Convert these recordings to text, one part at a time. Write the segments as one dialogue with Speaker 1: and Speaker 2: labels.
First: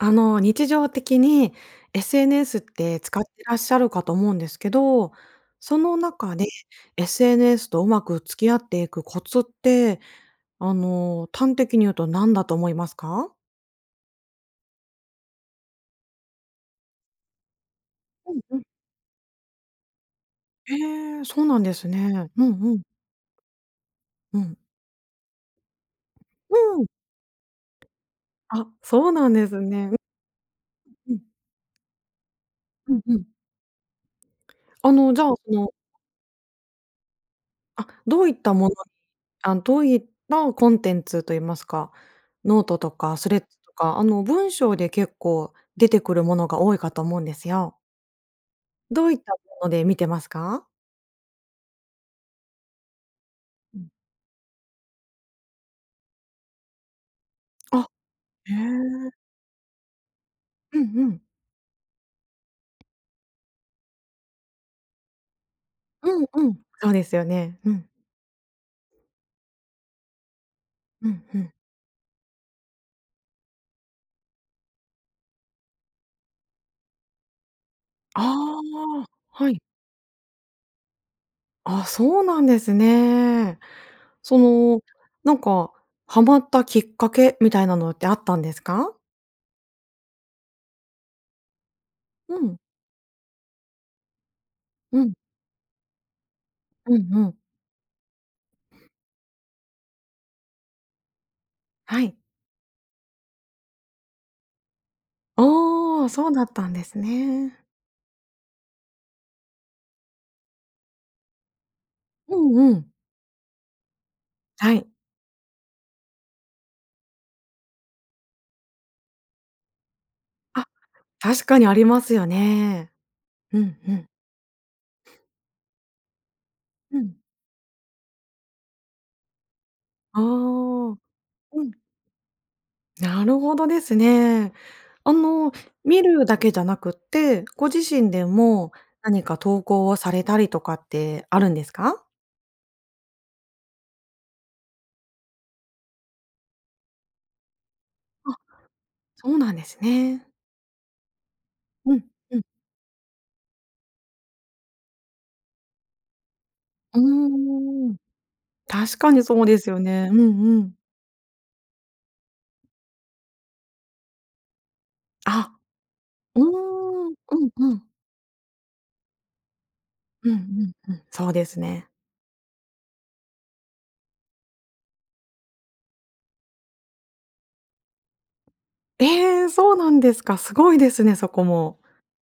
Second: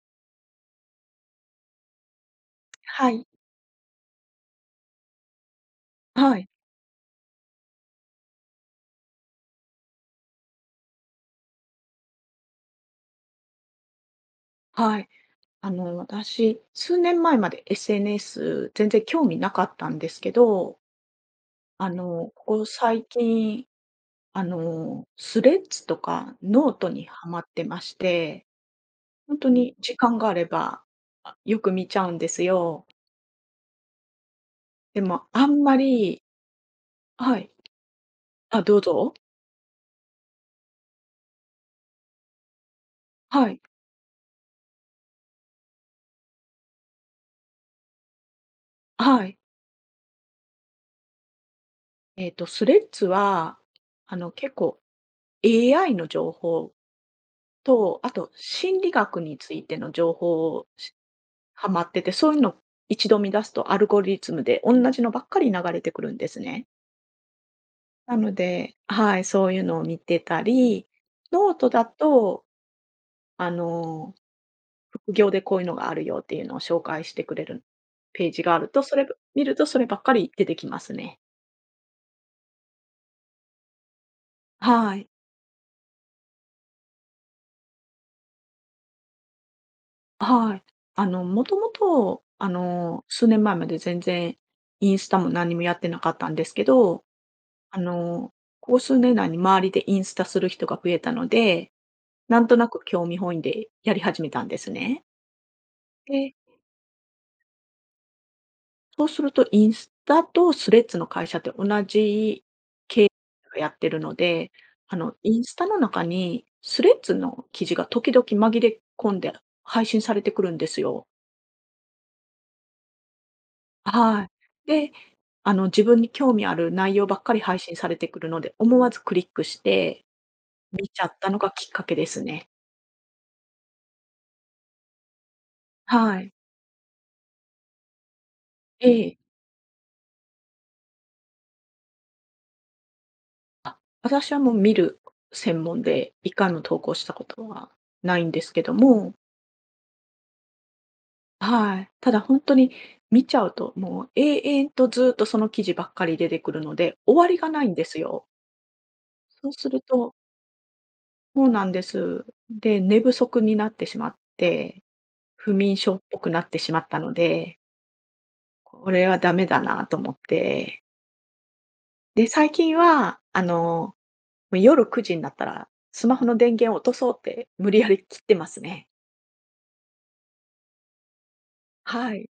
Speaker 1: あの日常的に SNS って
Speaker 2: は
Speaker 1: 使っ
Speaker 2: い。
Speaker 1: てらっしゃるかと思うんですけど、その中
Speaker 2: はい。
Speaker 1: で SNS とうまく付き合っていくコツって、あの端的に言うと何だと思いますか？
Speaker 2: はい。あの私、数年前まで
Speaker 1: うんうん。
Speaker 2: SNS 全然興味なかったんですけ
Speaker 1: へ
Speaker 2: ど
Speaker 1: え、そうなんです
Speaker 2: あ
Speaker 1: ね。
Speaker 2: の、
Speaker 1: う
Speaker 2: こ
Speaker 1: ん
Speaker 2: こ
Speaker 1: うん。
Speaker 2: 最近、
Speaker 1: う
Speaker 2: あ
Speaker 1: ん。
Speaker 2: の Threads とか
Speaker 1: うん。
Speaker 2: note にはまってまして、
Speaker 1: あ、そうなん
Speaker 2: 本
Speaker 1: で
Speaker 2: 当
Speaker 1: す
Speaker 2: に
Speaker 1: ね。
Speaker 2: 時
Speaker 1: う
Speaker 2: 間があれば、
Speaker 1: うん。
Speaker 2: あ、よく見ちゃうんですよ。
Speaker 1: うんうん。あ
Speaker 2: で
Speaker 1: のじ
Speaker 2: も
Speaker 1: ゃあ、
Speaker 2: あ
Speaker 1: そ
Speaker 2: ん
Speaker 1: の
Speaker 2: まりはい
Speaker 1: あ、どういった
Speaker 2: あ、
Speaker 1: もの
Speaker 2: どうぞ。
Speaker 1: あん、どういったコンテンツと言いますか、note とか Threads
Speaker 2: はい。
Speaker 1: とか、あの文章で結構出てくるものが多いかと思うんですよ。
Speaker 2: あ、
Speaker 1: どういっ
Speaker 2: は
Speaker 1: た
Speaker 2: い。
Speaker 1: もので見てますか？
Speaker 2: えっと Threads は
Speaker 1: うん。
Speaker 2: あの結構 AI の情報。
Speaker 1: あ、
Speaker 2: と、あと
Speaker 1: へ
Speaker 2: 心理
Speaker 1: え。
Speaker 2: 学についての情報
Speaker 1: うん
Speaker 2: し
Speaker 1: うん。
Speaker 2: はまってて、そういうの一度見出すと、アルゴリズムでおんなじのばっかり流れてくるん
Speaker 1: うん
Speaker 2: です
Speaker 1: うん。
Speaker 2: ね。
Speaker 1: そうですよね。うん。
Speaker 2: なので、はい、そういうのを見てたり、
Speaker 1: うん、ふん。
Speaker 2: note だとあの、副業でこういうのがあるよっていうのを紹介してくれる
Speaker 1: あ
Speaker 2: ページがあると、それ
Speaker 1: あ、
Speaker 2: 見
Speaker 1: は
Speaker 2: る
Speaker 1: い。
Speaker 2: とそればっかり出てきますね。
Speaker 1: あ、そうなんですね。その、
Speaker 2: はい。
Speaker 1: なんかハマったきっかけみたいなのってあったんですか？
Speaker 2: はい。あの、もともと
Speaker 1: う
Speaker 2: あ
Speaker 1: ん。
Speaker 2: の、数年前まで全然イン
Speaker 1: う
Speaker 2: ス
Speaker 1: ん。
Speaker 2: タも何もやってなかったんですけ
Speaker 1: う
Speaker 2: ど、
Speaker 1: んうん。
Speaker 2: あの、ここ 数年内に周りでインスタする人が増えたので、
Speaker 1: はい。
Speaker 2: なんとなく興味本位でやり始めたんですね。
Speaker 1: ああ、そう
Speaker 2: で
Speaker 1: だったんですね。
Speaker 2: そうするとインスタとスレッズの会社って同
Speaker 1: う
Speaker 2: じ、
Speaker 1: んうん。
Speaker 2: け [unintelligible] がやってるので、
Speaker 1: はい。
Speaker 2: あの、インスタの中にスレッズの記事が時々紛れ込んで配信されてくるん
Speaker 1: あ
Speaker 2: で
Speaker 1: っ、
Speaker 2: すよ。
Speaker 1: 確かにありますよね。うん、うん。
Speaker 2: はい。で、あの、自分に興味ある内
Speaker 1: う
Speaker 2: 容
Speaker 1: ん。
Speaker 2: ばっかり配信されてくるので、思わずクリックして、
Speaker 1: あ
Speaker 2: 見
Speaker 1: あ。
Speaker 2: ちゃったのが
Speaker 1: う
Speaker 2: きっ
Speaker 1: ん。
Speaker 2: かけですね。
Speaker 1: なるほどですね。あの、見
Speaker 2: は
Speaker 1: る
Speaker 2: い。
Speaker 1: だけじゃなくって、ご自身でも
Speaker 2: ええ。
Speaker 1: 何か投稿をされたりとかってあるんですか？
Speaker 2: あ、私はもう見る専門で、1回も投稿したことは、ないん
Speaker 1: あっ、
Speaker 2: ですけども。
Speaker 1: そうなんですね。
Speaker 2: はい、
Speaker 1: うん、
Speaker 2: ただ
Speaker 1: う
Speaker 2: 本
Speaker 1: ん。
Speaker 2: 当に見ちゃうともう永遠とずっとその記事ばっかり出てくるので、
Speaker 1: う
Speaker 2: 終わりがないんで
Speaker 1: ーん、
Speaker 2: すよ。
Speaker 1: 確かにそう
Speaker 2: そう
Speaker 1: で
Speaker 2: す
Speaker 1: すよ
Speaker 2: る
Speaker 1: ね。
Speaker 2: と
Speaker 1: うんうん。
Speaker 2: そうなんです。で、寝不足になってしまって、
Speaker 1: あ
Speaker 2: 不
Speaker 1: っ、
Speaker 2: 眠症っぽくな
Speaker 1: うー
Speaker 2: ってしまった
Speaker 1: ん、う
Speaker 2: の
Speaker 1: ん
Speaker 2: で
Speaker 1: うん。
Speaker 2: これはダメだなと思っ
Speaker 1: うんうん
Speaker 2: て。
Speaker 1: うん、そうですね。
Speaker 2: で、最近はあの、夜9時になったら、スマホの電源を落とそうって、無理やり切ってますね。
Speaker 1: ええ、そうなんですか。すごいですね、そこも。
Speaker 2: はい。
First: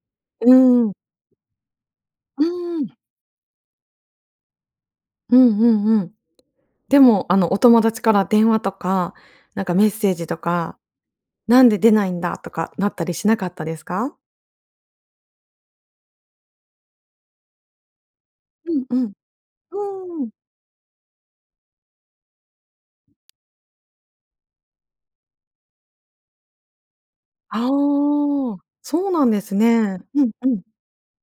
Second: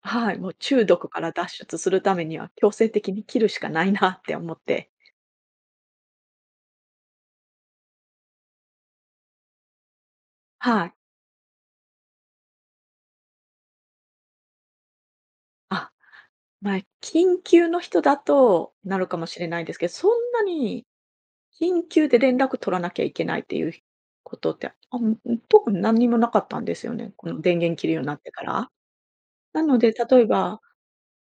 Speaker 2: はい、もう
Speaker 1: う
Speaker 2: 中
Speaker 1: ん。
Speaker 2: 毒から脱出するために
Speaker 1: う
Speaker 2: は、強制
Speaker 1: ん。
Speaker 2: 的に切るしかないな って思って。
Speaker 1: うんうんうん。でもあのお友達から電話とか、なんかメッセージとか、
Speaker 2: はい。
Speaker 1: 「なんで出ないんだ？」とか、なったりしなかったですか？
Speaker 2: あっ、まあ、緊急の人だ
Speaker 1: う
Speaker 2: と
Speaker 1: ん
Speaker 2: な
Speaker 1: う
Speaker 2: る
Speaker 1: ん。
Speaker 2: かもしれないですけど、そん
Speaker 1: うーん。
Speaker 2: なに緊急で連絡取らなきゃいけないっていう、ひことって、あん特に何にもなかったんですよね。この、電
Speaker 1: ああ、
Speaker 2: 源切るようになってから。
Speaker 1: そうなんです
Speaker 2: なので
Speaker 1: ね。
Speaker 2: 例
Speaker 1: う
Speaker 2: え
Speaker 1: んう
Speaker 2: ば、
Speaker 1: ん。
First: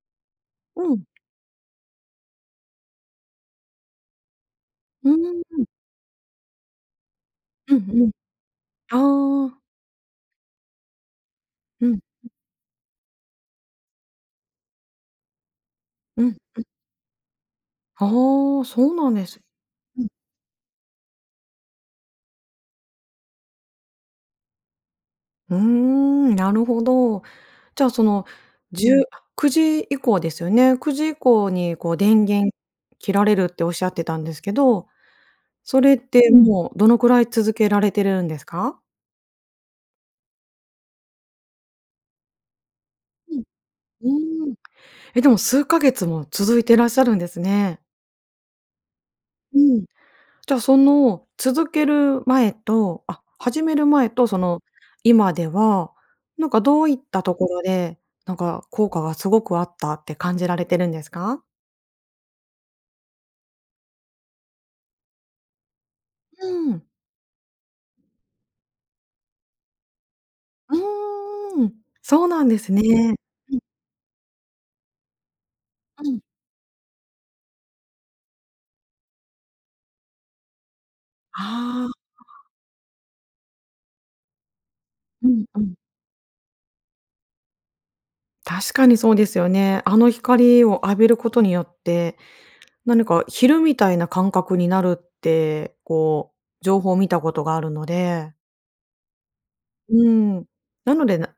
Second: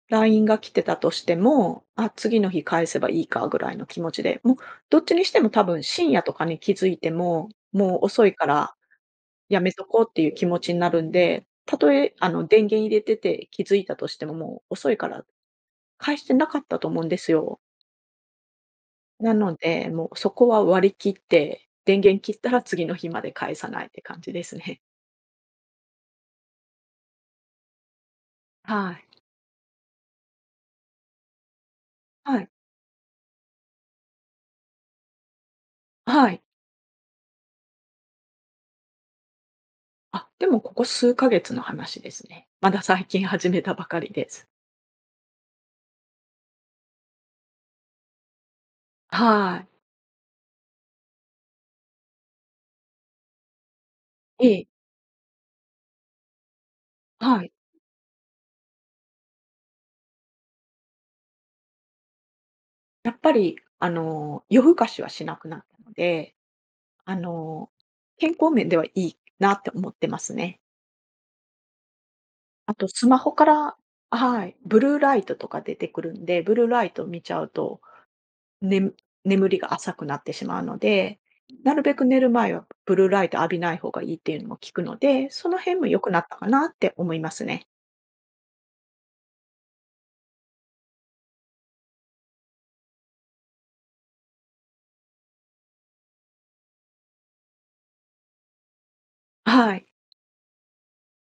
Speaker 2: ラインが来て
Speaker 1: う
Speaker 2: た
Speaker 1: ん。
Speaker 2: としても、あ、次の日返せばいいかぐらいの気持ちで、も、どっ
Speaker 1: う
Speaker 2: ち
Speaker 1: ー
Speaker 2: にしても多
Speaker 1: ん。
Speaker 2: 分深夜とかに気づいても、
Speaker 1: う
Speaker 2: も
Speaker 1: ん
Speaker 2: う
Speaker 1: うん。
Speaker 2: 遅いから
Speaker 1: ああ。
Speaker 2: やめとこうっていう気持ちになるんで、た
Speaker 1: う
Speaker 2: と
Speaker 1: ん
Speaker 2: え
Speaker 1: う。
Speaker 2: あの、電源入れてて気づいたとしても、もう遅いから返し
Speaker 1: う
Speaker 2: て
Speaker 1: ん、
Speaker 2: なか
Speaker 1: うん。
Speaker 2: ったと思うんですよ。
Speaker 1: ああ、そうなんで
Speaker 2: な
Speaker 1: す。
Speaker 2: ので、
Speaker 1: うん。
Speaker 2: もうそこは割り切って、電源切ったら次の日まで返さないって感じですね。
Speaker 1: うーん、なるほど。じゃあ、その、じ
Speaker 2: は
Speaker 1: ゅう、
Speaker 2: い。
Speaker 1: くじ以降ですよね。9時以降に、こう、電
Speaker 2: はい。
Speaker 1: 源切られるっておっしゃってたんですけど、それっ
Speaker 2: は
Speaker 1: て、
Speaker 2: い。
Speaker 1: もう、どのくらい続けられてるんですか？
Speaker 2: あ、でも、ここ数ヶ月の話ですね。まだ最近
Speaker 1: う
Speaker 2: 始めたばかりで
Speaker 1: ん、
Speaker 2: す。
Speaker 1: うーん。え、でも数ヶ月も続いてらっしゃるんですね。
Speaker 2: は
Speaker 1: う
Speaker 2: い。
Speaker 1: ん。じゃあ、その、続ける前と、あ始める前と、そ
Speaker 2: え
Speaker 1: の、
Speaker 2: え。
Speaker 1: 今では、なんかどういったと
Speaker 2: は
Speaker 1: こ
Speaker 2: い。
Speaker 1: ろで、なんか効果がすごくあったって感じられてるんですか？
Speaker 2: やっぱり、あの、夜更かしはしなくなったので、
Speaker 1: うん。
Speaker 2: あの、健康面では、いいなって思ってますね。
Speaker 1: うーん、そうなんです
Speaker 2: あとス
Speaker 1: ね。
Speaker 2: マホか
Speaker 1: うん。
Speaker 2: らはい、ブルーライトとか出てく
Speaker 1: う
Speaker 2: る
Speaker 1: ん。
Speaker 2: んで、ブルーライトを見ちゃうと、ねむ眠りが浅くなってしまうので、なる
Speaker 1: ああ。あ
Speaker 2: べく寝る
Speaker 1: あ。
Speaker 2: 前は、ブルーライト浴びない方がいいっていうのも聞くの
Speaker 1: う
Speaker 2: で、
Speaker 1: ん
Speaker 2: その
Speaker 1: うん。
Speaker 2: 辺も良くなったかなって思いますね。
Speaker 1: 確かにそうですよね。あの光を浴びることによって、何か昼みたいな感覚になるって、こう、情報を見たことがあるので。
Speaker 2: はい。
Speaker 1: うーん、なので、な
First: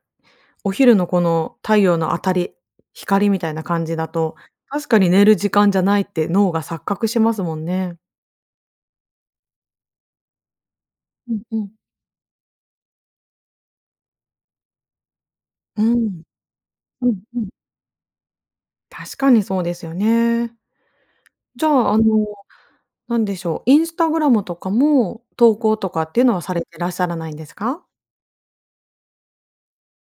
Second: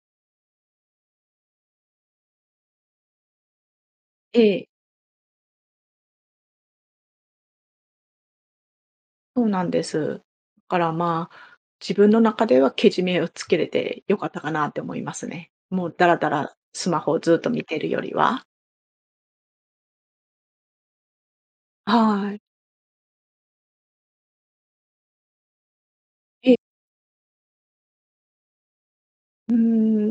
Speaker 1: お昼の、この、太陽の当たり光みたいな感じだと、
Speaker 2: ええ。
Speaker 1: 確かに寝る時間じゃないって脳が錯覚しますもんね。
Speaker 2: そうなんです。だから、ま
Speaker 1: うんう
Speaker 2: あ、
Speaker 1: ん。
Speaker 2: 自分の中では、けじめをつけれて良かったかなって思いますね。
Speaker 1: う
Speaker 2: もう、ダラ
Speaker 1: ん。
Speaker 2: ダラ、スマ
Speaker 1: う
Speaker 2: ホを
Speaker 1: ん
Speaker 2: ずっ
Speaker 1: うん。
Speaker 2: と見てるよりは。
Speaker 1: 確かにそうですよね。じゃあ、あの
Speaker 2: はい。
Speaker 1: 何でしょう。インスタグラムとかも投稿とかっていうのは、
Speaker 2: え
Speaker 1: さ
Speaker 2: え。
Speaker 1: れてらっしゃらないんですか？
Speaker 2: うー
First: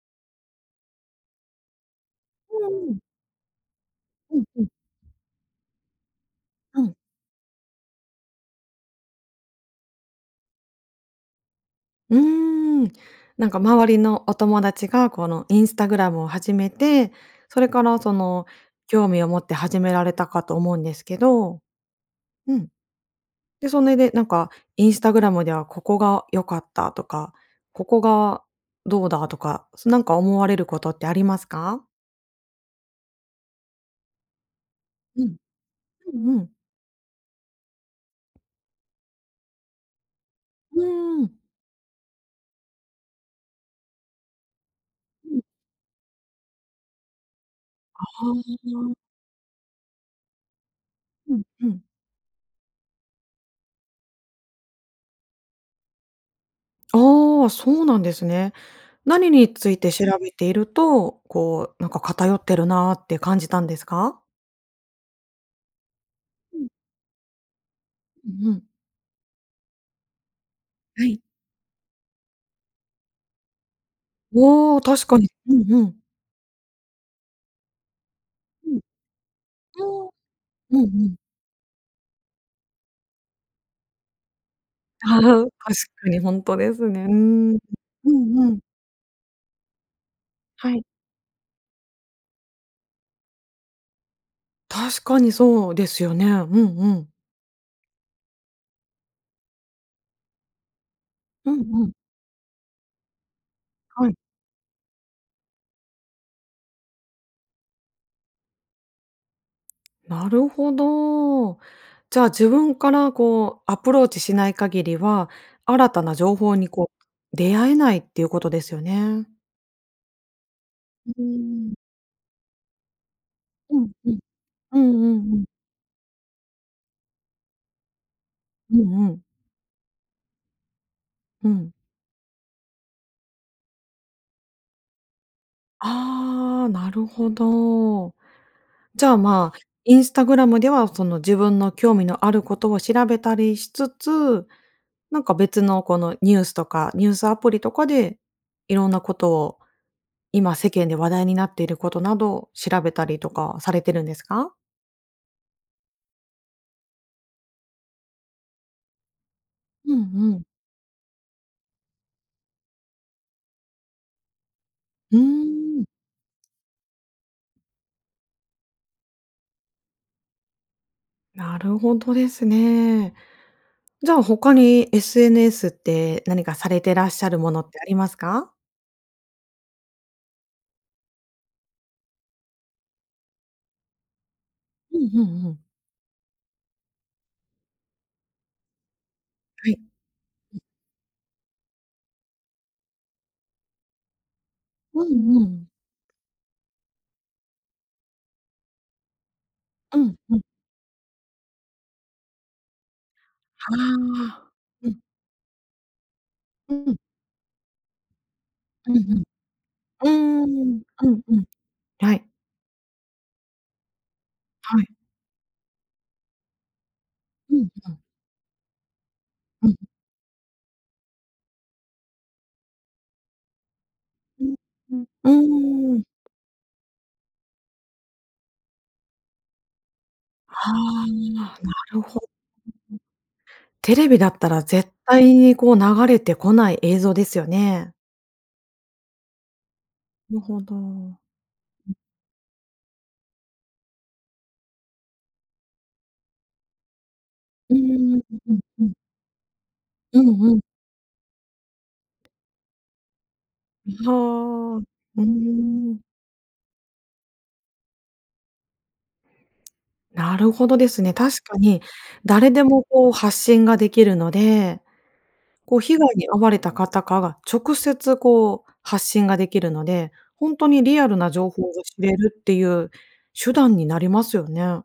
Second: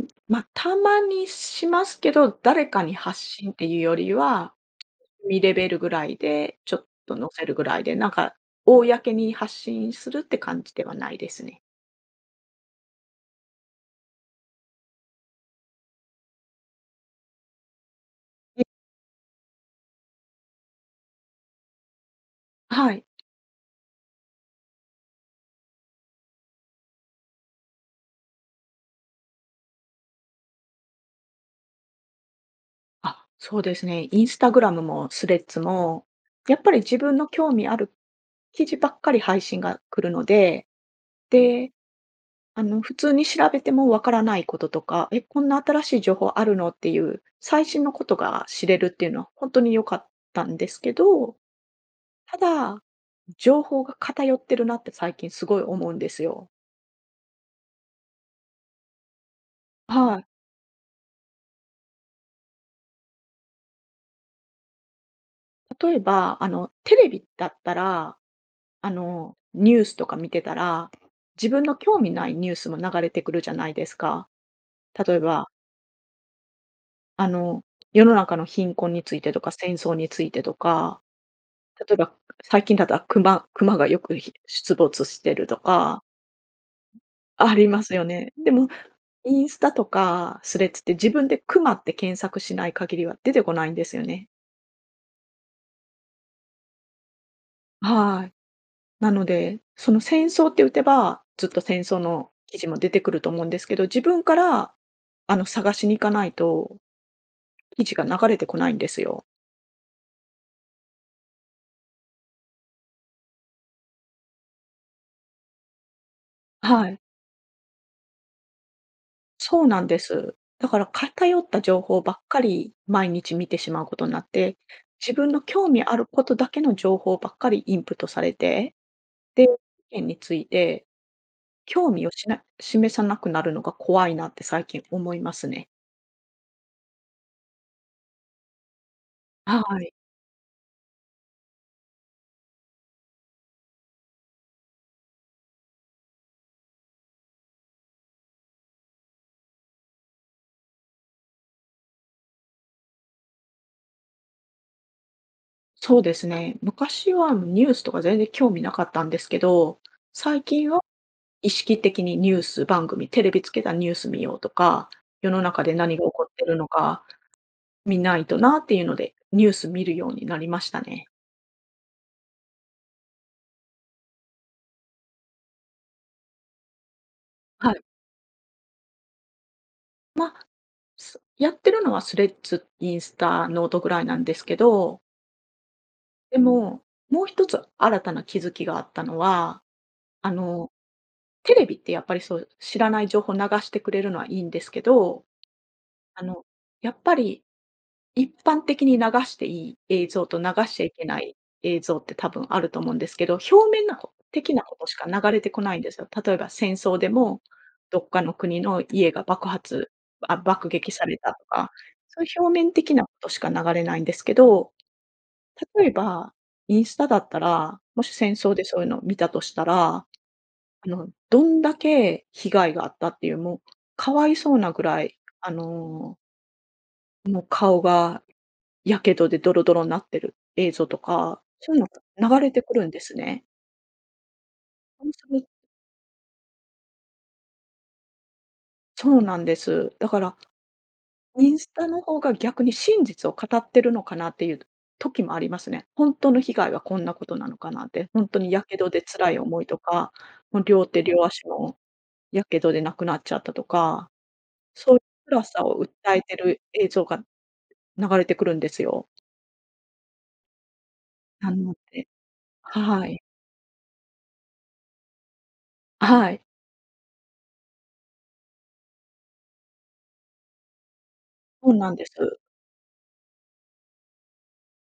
Speaker 2: ん、ま、たまにしますけど、誰
Speaker 1: う
Speaker 2: か
Speaker 1: んう
Speaker 2: に
Speaker 1: ん。
Speaker 2: 発信っていうより
Speaker 1: うん
Speaker 2: は、
Speaker 1: うん。
Speaker 2: みレベルぐらいで、ちょ
Speaker 1: う
Speaker 2: っ
Speaker 1: ん。
Speaker 2: と載せるぐらいで、なんか公に発信するって感じではないですね。
Speaker 1: うーん。なんか周りのお友達が、この、インスタグラムを始めて、それから、その、
Speaker 2: うん。
Speaker 1: 興味を持って始められたかと思うんですけど。うん。
Speaker 2: はい。
Speaker 1: で、それで、なんかインスタグラムでは、ここが良かったとか、ここがどうだとか、なんか思われることってありますか？
Speaker 2: あ、そうですね。インスタグラムも
Speaker 1: う
Speaker 2: ス
Speaker 1: ん。
Speaker 2: レッズも、
Speaker 1: うんうん。
Speaker 2: やっぱり自分の興味ある記事ばっかり配信が来るので、
Speaker 1: うーん。
Speaker 2: で、あの、普通に調べても分からないこととか、え、
Speaker 1: う
Speaker 2: こ
Speaker 1: ん。
Speaker 2: んな新しい情報あるのっていう最新のこと
Speaker 1: あ
Speaker 2: が知れるっ
Speaker 1: あ。
Speaker 2: ていうのはほんとに良かったんですけ
Speaker 1: う
Speaker 2: ど、
Speaker 1: んうん。
Speaker 2: ただ、情報が偏ってるなって最近すごい思うんですよ。
Speaker 1: ああ、そうなんですね。何について調
Speaker 2: はい。
Speaker 1: べていると、こう、なんか偏ってるなって感じたんですか？
Speaker 2: 例えば、あ
Speaker 1: うん。
Speaker 2: の、テレビだったら、
Speaker 1: うんうん。
Speaker 2: あの、ニュースとか見てたら、
Speaker 1: はい。
Speaker 2: 自分の興味ないニュースも流れてくるじゃないですか、
Speaker 1: うお、確
Speaker 2: 例
Speaker 1: か
Speaker 2: え
Speaker 1: に。
Speaker 2: ば。
Speaker 1: うんうん。
Speaker 2: あの、世の中の
Speaker 1: う
Speaker 2: 貧
Speaker 1: ん。
Speaker 2: 困についてとか、戦争
Speaker 1: あ
Speaker 2: に
Speaker 1: あ、
Speaker 2: ついてと
Speaker 1: うんう
Speaker 2: か。
Speaker 1: ん。
Speaker 2: 例えば、最近だったら熊熊がよく、ひ出没し
Speaker 1: は
Speaker 2: て
Speaker 1: は、
Speaker 2: ると
Speaker 1: 確
Speaker 2: か。
Speaker 1: かにほんとですね、うーん。
Speaker 2: ありますよ
Speaker 1: う
Speaker 2: ね。
Speaker 1: ん
Speaker 2: で
Speaker 1: うん。
Speaker 2: もインスタとかスレッ
Speaker 1: は
Speaker 2: ズ
Speaker 1: い。
Speaker 2: って、自分で熊って検索しない限りは出てこないんですよね。
Speaker 1: 確かにそうですよね。うんうん。
Speaker 2: はい。なので、その、戦争って打てば、ずっ
Speaker 1: う
Speaker 2: と、
Speaker 1: ん
Speaker 2: 戦
Speaker 1: うん。
Speaker 2: 争の記事も出てくると思うんですけど、自
Speaker 1: はい。
Speaker 2: 分から、あの、探しに行かないと記事が流れてこないんですよ。
Speaker 1: なるほど。じゃあ、自分から、こう、アプローチしない限りは、新たな情報に、
Speaker 2: は
Speaker 1: こ
Speaker 2: い。
Speaker 1: う、出会えないっていうことですよね。
Speaker 2: そうなんです。だから、
Speaker 1: う
Speaker 2: 偏った
Speaker 1: ん。
Speaker 2: 情報ばっかり、毎日見てし
Speaker 1: う
Speaker 2: まう
Speaker 1: ん
Speaker 2: こと
Speaker 1: う
Speaker 2: にな
Speaker 1: ん。
Speaker 2: って、
Speaker 1: うんう
Speaker 2: 自分
Speaker 1: んう
Speaker 2: の
Speaker 1: ん。
Speaker 2: 興味あることだけの情報ばっかり、インプットされて。
Speaker 1: うんうん。
Speaker 2: で、世間について、
Speaker 1: うん。
Speaker 2: 興味を、しな示さなくなるのが、怖いなって、最近思いますね。
Speaker 1: ああ、なるほど。じゃあ、まあ、
Speaker 2: はい。
Speaker 1: インスタグラムでは、その、自分の興味のあることを調べたりしつつ、なんか別の、この、ニュースとか、ニュースアプリとかで、いろんなことを、今、世間で話題になっていることなどを、調べたりとか、されてるんですか？
Speaker 2: そうですね。昔は、ニュースとか、全然興味なかったんですけど。
Speaker 1: うんう
Speaker 2: 最
Speaker 1: ん。
Speaker 2: 近は、意識的にニュース番組、テレビつけたニュース見ようとか、
Speaker 1: うー
Speaker 2: 世の中で
Speaker 1: ん。
Speaker 2: 何が起こってるのか、見ないとなっていうので、ニュース見るようになりましたね。
Speaker 1: なるほどですね。じゃあ、他に、SNS って、何かされてらっしゃるものっ
Speaker 2: はい。
Speaker 1: て、ありますか？
Speaker 2: ま、すやってるのはスレッズ、インスタ、ノートぐらいなんですけ
Speaker 1: う
Speaker 2: ど。
Speaker 1: んうんうん。
Speaker 2: でも、もう一つ新たな気づきがあったのは、
Speaker 1: はい。
Speaker 2: あ
Speaker 1: うん。
Speaker 2: の、テレビってやっぱりそう知らない情報流してくれるのはいいんですけ
Speaker 1: う
Speaker 2: ど、
Speaker 1: んうん。
Speaker 2: あの、やっぱり、一般的に流していい
Speaker 1: う
Speaker 2: 映
Speaker 1: ん、
Speaker 2: 像
Speaker 1: う
Speaker 2: と
Speaker 1: ん。
Speaker 2: 流しちゃいけない映像って多分あると思うんですけど、表
Speaker 1: あ
Speaker 2: 面なこ
Speaker 1: あ、
Speaker 2: 的なこと
Speaker 1: う
Speaker 2: し
Speaker 1: ん。
Speaker 2: か流れてこないんですよ。例えば戦
Speaker 1: うん。
Speaker 2: 争でもどっかの国の
Speaker 1: うんう
Speaker 2: 家が
Speaker 1: ん。
Speaker 2: 爆発、あ、
Speaker 1: うー
Speaker 2: 爆
Speaker 1: ん、
Speaker 2: 撃さ
Speaker 1: う
Speaker 2: れ
Speaker 1: ん、
Speaker 2: た
Speaker 1: うん、
Speaker 2: とか、
Speaker 1: は
Speaker 2: そうい
Speaker 1: い。
Speaker 2: う表面的なことしか流れないんですけど、
Speaker 1: はい。
Speaker 2: 例えばインスタだった
Speaker 1: うん
Speaker 2: ら、
Speaker 1: うん。
Speaker 2: もし戦争でそういうのを見たとした
Speaker 1: うん。
Speaker 2: ら、あの、どんだけ被害があったっていうもう可哀
Speaker 1: う
Speaker 2: そ
Speaker 1: ん、
Speaker 2: うなぐらい、
Speaker 1: う
Speaker 2: あ
Speaker 1: ん、うーん。
Speaker 2: のもう顔が火傷でドロドロになってる映
Speaker 1: は
Speaker 2: 像とか、
Speaker 1: な
Speaker 2: そういう
Speaker 1: るほ、うん、う
Speaker 2: の
Speaker 1: ん。
Speaker 2: が流れてくるんですね。
Speaker 1: テレビだったら絶対 にこう流れてこない映像ですよね。
Speaker 2: そうなんです。だか
Speaker 1: な
Speaker 2: ら
Speaker 1: るほど。う
Speaker 2: インスタ
Speaker 1: ん。
Speaker 2: の方が逆に真実を語ってるのかなっていう時もありますね。本当の被害はこんなことなのか
Speaker 1: うー
Speaker 2: なって。
Speaker 1: ん、う
Speaker 2: 本当に
Speaker 1: うん
Speaker 2: 火
Speaker 1: う
Speaker 2: 傷
Speaker 1: ん。
Speaker 2: で辛い思いとか、
Speaker 1: うんう
Speaker 2: も
Speaker 1: ん。
Speaker 2: う両手両足の火傷でなくなっちゃったと
Speaker 1: う
Speaker 2: か、
Speaker 1: は、う
Speaker 2: そういう
Speaker 1: ー
Speaker 2: 辛さを訴
Speaker 1: ん。
Speaker 2: えてる映像が流れてくるんですよ。
Speaker 1: なるほどですね。確
Speaker 2: な
Speaker 1: か
Speaker 2: の
Speaker 1: に、
Speaker 2: で
Speaker 1: 誰でも、
Speaker 2: は
Speaker 1: こう、
Speaker 2: い。
Speaker 1: 発信ができるので。こう、被害に
Speaker 2: は
Speaker 1: 遭
Speaker 2: い。
Speaker 1: われた方、か、が直接、こう、発信ができるので、本当にリアルな情報
Speaker 2: そ
Speaker 1: を
Speaker 2: うなん
Speaker 1: 知
Speaker 2: で
Speaker 1: れる
Speaker 2: す。
Speaker 1: っていう手段になりますよね。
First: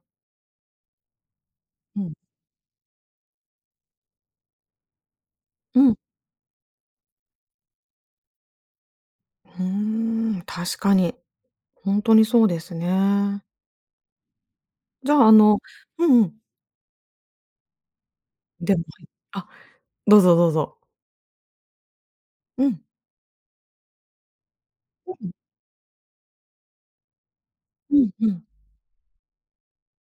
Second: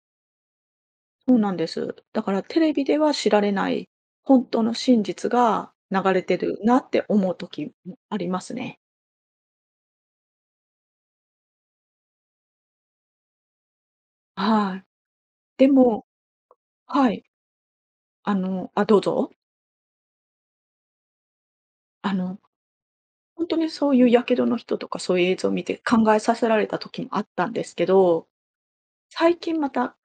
Speaker 2: そうなんです。
Speaker 1: うん。
Speaker 2: だから、テレビでは知られない本当の真実が
Speaker 1: うん。
Speaker 2: 流れてるなって思う時ありますね。
Speaker 1: ふーん、確かに。ほんとにそうですね。
Speaker 2: はい、
Speaker 1: じゃあ、あの
Speaker 2: でも
Speaker 1: うんうん。
Speaker 2: はい。あの
Speaker 1: で
Speaker 2: あ、
Speaker 1: も、
Speaker 2: どう
Speaker 1: はい、
Speaker 2: ぞ。
Speaker 1: あどうぞどうぞ。
Speaker 2: あの、
Speaker 1: うん。
Speaker 2: ほんとにそういう火傷の人とか、
Speaker 1: う
Speaker 2: そういう
Speaker 1: ん。
Speaker 2: 映像を見て考えさせられた時あったんですけ
Speaker 1: うんう
Speaker 2: ど、
Speaker 1: ん。
Speaker 2: 最近また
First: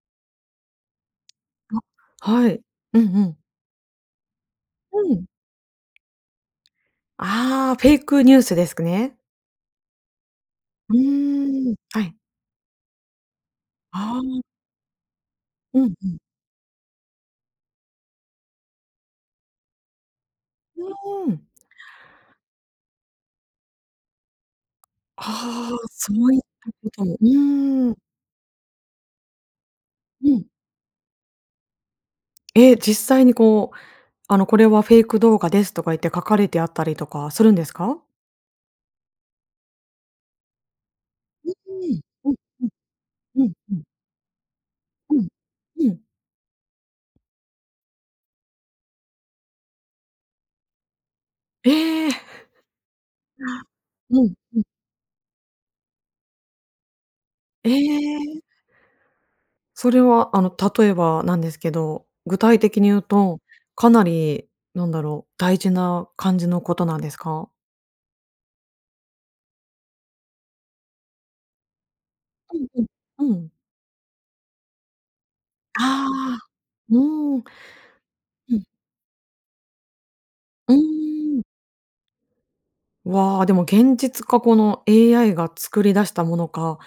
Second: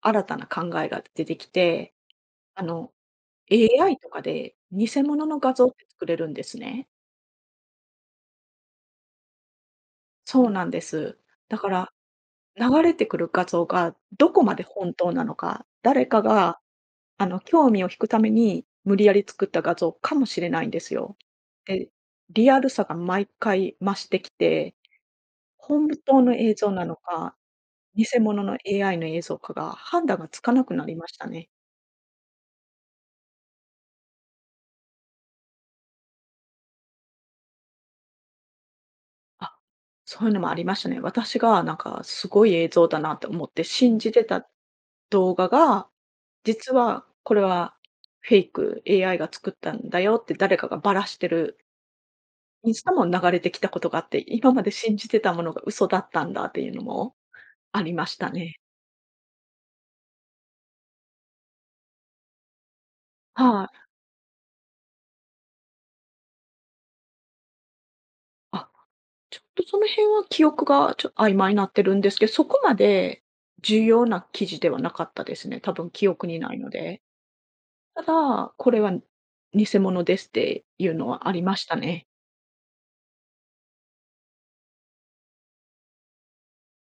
Speaker 2: 新たな考えが出てきて、
Speaker 1: あ、はい、
Speaker 2: あの、
Speaker 1: うんうん。
Speaker 2: AI とかで偽
Speaker 1: う
Speaker 2: 物
Speaker 1: ん。
Speaker 2: の画像って作れるんですね。
Speaker 1: ああ、フェイクニュースですくね。
Speaker 2: そうなんで
Speaker 1: う
Speaker 2: す。だか
Speaker 1: ーん、
Speaker 2: ら、
Speaker 1: はい。
Speaker 2: 流れてくる画像が
Speaker 1: あ
Speaker 2: ど
Speaker 1: あ。
Speaker 2: こまで本当なのか、
Speaker 1: うん
Speaker 2: 誰
Speaker 1: うん。
Speaker 2: かが、あの、興味を引くために無理やり作った画像かもしれないんで
Speaker 1: う
Speaker 2: すよ。
Speaker 1: ーん。
Speaker 2: で、リアルさが毎回増してきて、
Speaker 1: ああ、
Speaker 2: ほんぶ
Speaker 1: そ
Speaker 2: とうの
Speaker 1: ういっ
Speaker 2: 映像
Speaker 1: た
Speaker 2: な
Speaker 1: こ
Speaker 2: の
Speaker 1: とも、う
Speaker 2: か、
Speaker 1: ーん。
Speaker 2: 偽物の AI の映像かが判断が
Speaker 1: う
Speaker 2: つ
Speaker 1: ん。
Speaker 2: かなくなりましたね。
Speaker 1: え、実際に、こう、あの、「これはフェイク動画です」とか言って書かれてあったりとかするんですか？
Speaker 2: あ、そういうのもありましたね。私
Speaker 1: う
Speaker 2: がなん
Speaker 1: ー
Speaker 2: か
Speaker 1: ん。
Speaker 2: す
Speaker 1: うん
Speaker 2: ごい
Speaker 1: う
Speaker 2: 映
Speaker 1: ん。
Speaker 2: 像だなと
Speaker 1: う
Speaker 2: 思っ
Speaker 1: ん
Speaker 2: て
Speaker 1: うん。
Speaker 2: 信じてた
Speaker 1: うん。
Speaker 2: 動画が、
Speaker 1: うん。
Speaker 2: 実はこれはフェイク、「AI が作ったんだよ」って誰かがばらしてる
Speaker 1: ええ。
Speaker 2: インスタも 流れてき たことがあっ
Speaker 1: う
Speaker 2: て、
Speaker 1: ん
Speaker 2: 今
Speaker 1: う
Speaker 2: ま
Speaker 1: ん。
Speaker 2: で信じてたものが嘘だったんだっていうのも
Speaker 1: え
Speaker 2: ありました
Speaker 1: え。
Speaker 2: ね。
Speaker 1: それは、あの、例えば、なんですけど、具体的に言うと、
Speaker 2: はい。
Speaker 1: かなり、なんだろう、大事な感じのことなんですか？
Speaker 2: あ、ちょっと、その辺は記憶がちょっ曖昧になってるんですけど、そ
Speaker 1: う
Speaker 2: こ
Speaker 1: ん
Speaker 2: まで
Speaker 1: うん、うん。
Speaker 2: 重要な記事ではなかったですね。多分記憶に
Speaker 1: ああ、
Speaker 2: ないので。
Speaker 1: うん。
Speaker 2: ただ、
Speaker 1: うん。
Speaker 2: 「これは偽物です」って
Speaker 1: う
Speaker 2: いうのはあ
Speaker 1: ー
Speaker 2: り
Speaker 1: ん。
Speaker 2: ましたね。
Speaker 1: わあ、でも現実か、この、AI が作り出したものか、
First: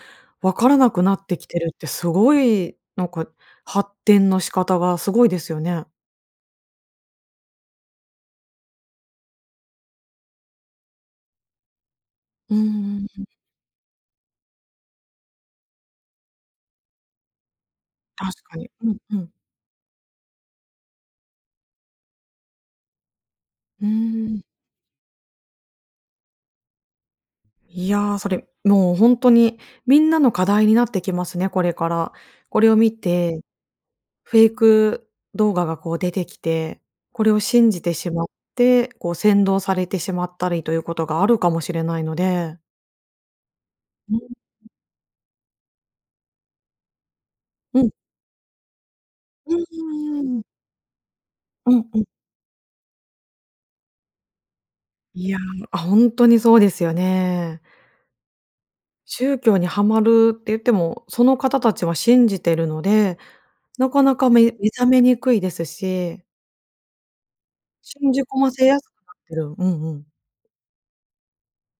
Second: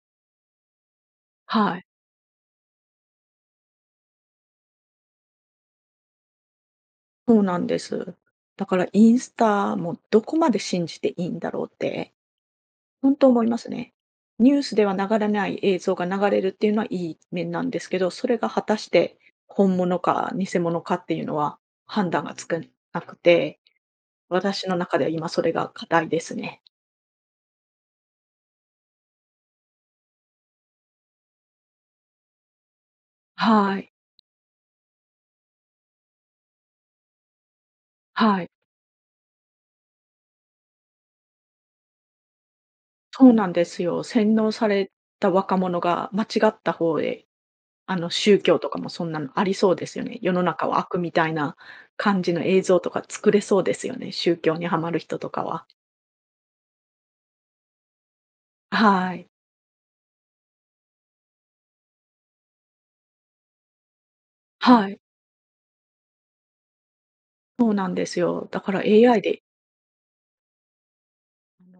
Speaker 1: 分からなくなってきてる
Speaker 2: は
Speaker 1: っ
Speaker 2: い。
Speaker 1: てすごい、なんか、発展の仕方がすごいですよね。
Speaker 2: そうなんです。だからインスタもどこまで信じていいんだろうって、
Speaker 1: うんうん
Speaker 2: ほん
Speaker 1: うん。
Speaker 2: と思いますね。ニュースでは流れない映像が流れるっていうのはいい面なんですけど、そ
Speaker 1: 確
Speaker 2: れが
Speaker 1: か
Speaker 2: 果
Speaker 1: に。
Speaker 2: たし
Speaker 1: うんう
Speaker 2: て
Speaker 1: ん。
Speaker 2: 本物か偽物かっていうのは判断がつくんなくて、
Speaker 1: うん。
Speaker 2: 私の中では今それが課題ですね。
Speaker 1: いや、それ、もうほんとにみんなの課題になってきますね、これから。これを見て、
Speaker 2: はい。
Speaker 1: フェイク動画がこう出てきて、これを信じてしまっ
Speaker 2: はい。
Speaker 1: てこう扇動されてしまったりということがあるかもしれないので。
Speaker 2: そうなんですよ。
Speaker 1: うん。
Speaker 2: 洗脳された若者が間違った方へ、
Speaker 1: うん。
Speaker 2: あの宗教とかもそんなのあり
Speaker 1: うん、う
Speaker 2: そうですよね。世
Speaker 1: ー
Speaker 2: の
Speaker 1: ん。
Speaker 2: 中は悪みたいな
Speaker 1: うんうん。
Speaker 2: 感じの映像とか作れそうですよね、宗教にハマる人と
Speaker 1: いや、
Speaker 2: かは。
Speaker 1: あ、ほんとにそうですよね。
Speaker 2: あ、はい。
Speaker 1: 宗教にハマるって言っても、その方たちは信じてるのでなかなかめ目覚
Speaker 2: はい。
Speaker 1: めにくいですし。
Speaker 2: そうなんで
Speaker 1: 信
Speaker 2: す
Speaker 1: じ込
Speaker 2: よ。
Speaker 1: ま
Speaker 2: だ
Speaker 1: せ
Speaker 2: から
Speaker 1: やすくな
Speaker 2: AI
Speaker 1: って
Speaker 2: で
Speaker 1: る。うんうん。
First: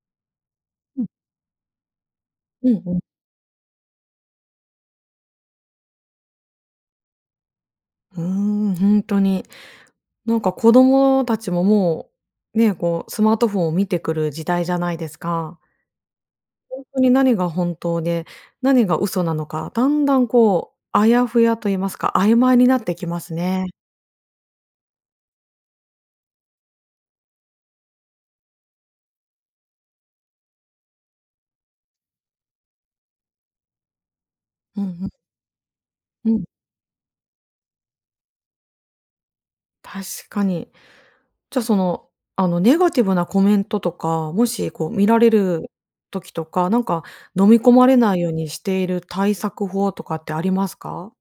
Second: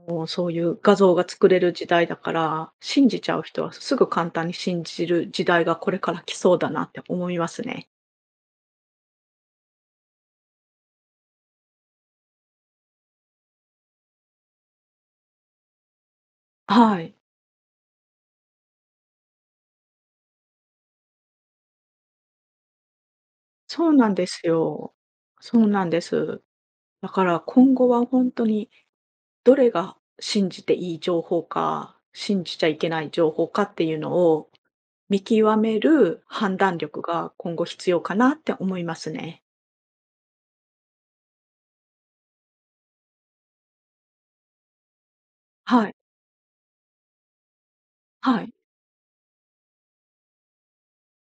Speaker 2: あの、そういう画
Speaker 1: うん。
Speaker 2: 像が作れる時代だか
Speaker 1: う
Speaker 2: ら、
Speaker 1: んうん。
Speaker 2: 信じちゃう人は、すぐ簡単に信じる時代がこれから来そうだなって思いますね。
Speaker 1: うーん、ほんとに。なんか子供たちも、もう、ね、こう、スマートフォンを見てくる時代じゃないですか。ほんと
Speaker 2: は
Speaker 1: に
Speaker 2: い。
Speaker 1: 何が本当で、何が嘘なのか、だんだん、こう、あやふやと言いますか、曖昧になってきますね。
Speaker 2: そうなんですよ。そうなんです。だから今後は、ほんとに、どれが信じていい情報か、信じちゃいけない情報かっていうのを、
Speaker 1: うんうん。
Speaker 2: 見極める
Speaker 1: うん。
Speaker 2: 判断力が今後必要かなって思いますね。
Speaker 1: 確かに。じゃあ、その、あの、ネガティブなコメントとか、もし、こう、見られる
Speaker 2: はい。
Speaker 1: 時とか、なんか、飲み込まれないよう
Speaker 2: は
Speaker 1: に
Speaker 2: い。
Speaker 1: している対策法とかってありますか？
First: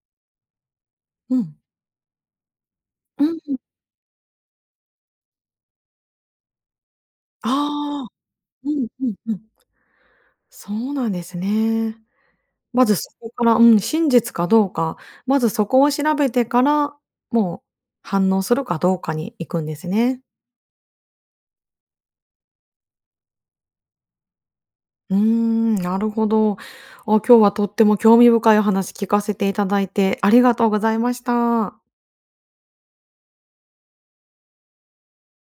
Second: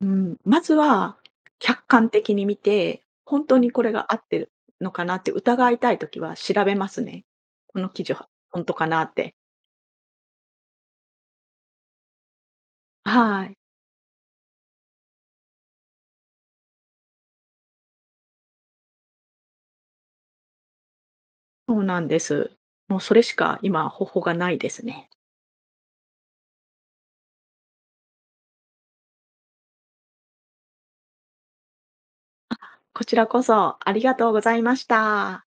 Speaker 2: うん、まずは
Speaker 1: うん。
Speaker 2: 客観的に見て、
Speaker 1: うー
Speaker 2: ほんと
Speaker 1: ん。
Speaker 2: にこれが合ってるのかなって疑いたい時は調べますね。この記
Speaker 1: ああ、
Speaker 2: 事はほん
Speaker 1: う
Speaker 2: とか
Speaker 1: ん
Speaker 2: な
Speaker 1: う
Speaker 2: っ
Speaker 1: ん
Speaker 2: て。
Speaker 1: うん。そうなんですね。まずそこか
Speaker 2: は
Speaker 1: ら、
Speaker 2: い。
Speaker 1: うん、真実かどうか、まず、そこを調べてから、もう反応するかどうかに行くんですね。
Speaker 2: そうなんです。もう、それしか今方法がないですね。
Speaker 1: うーん、なるほど。あ、今日はとっても興味深いお話聞かせていただいてありがとうございました。
Speaker 2: あ、こちらこそありがとうございました。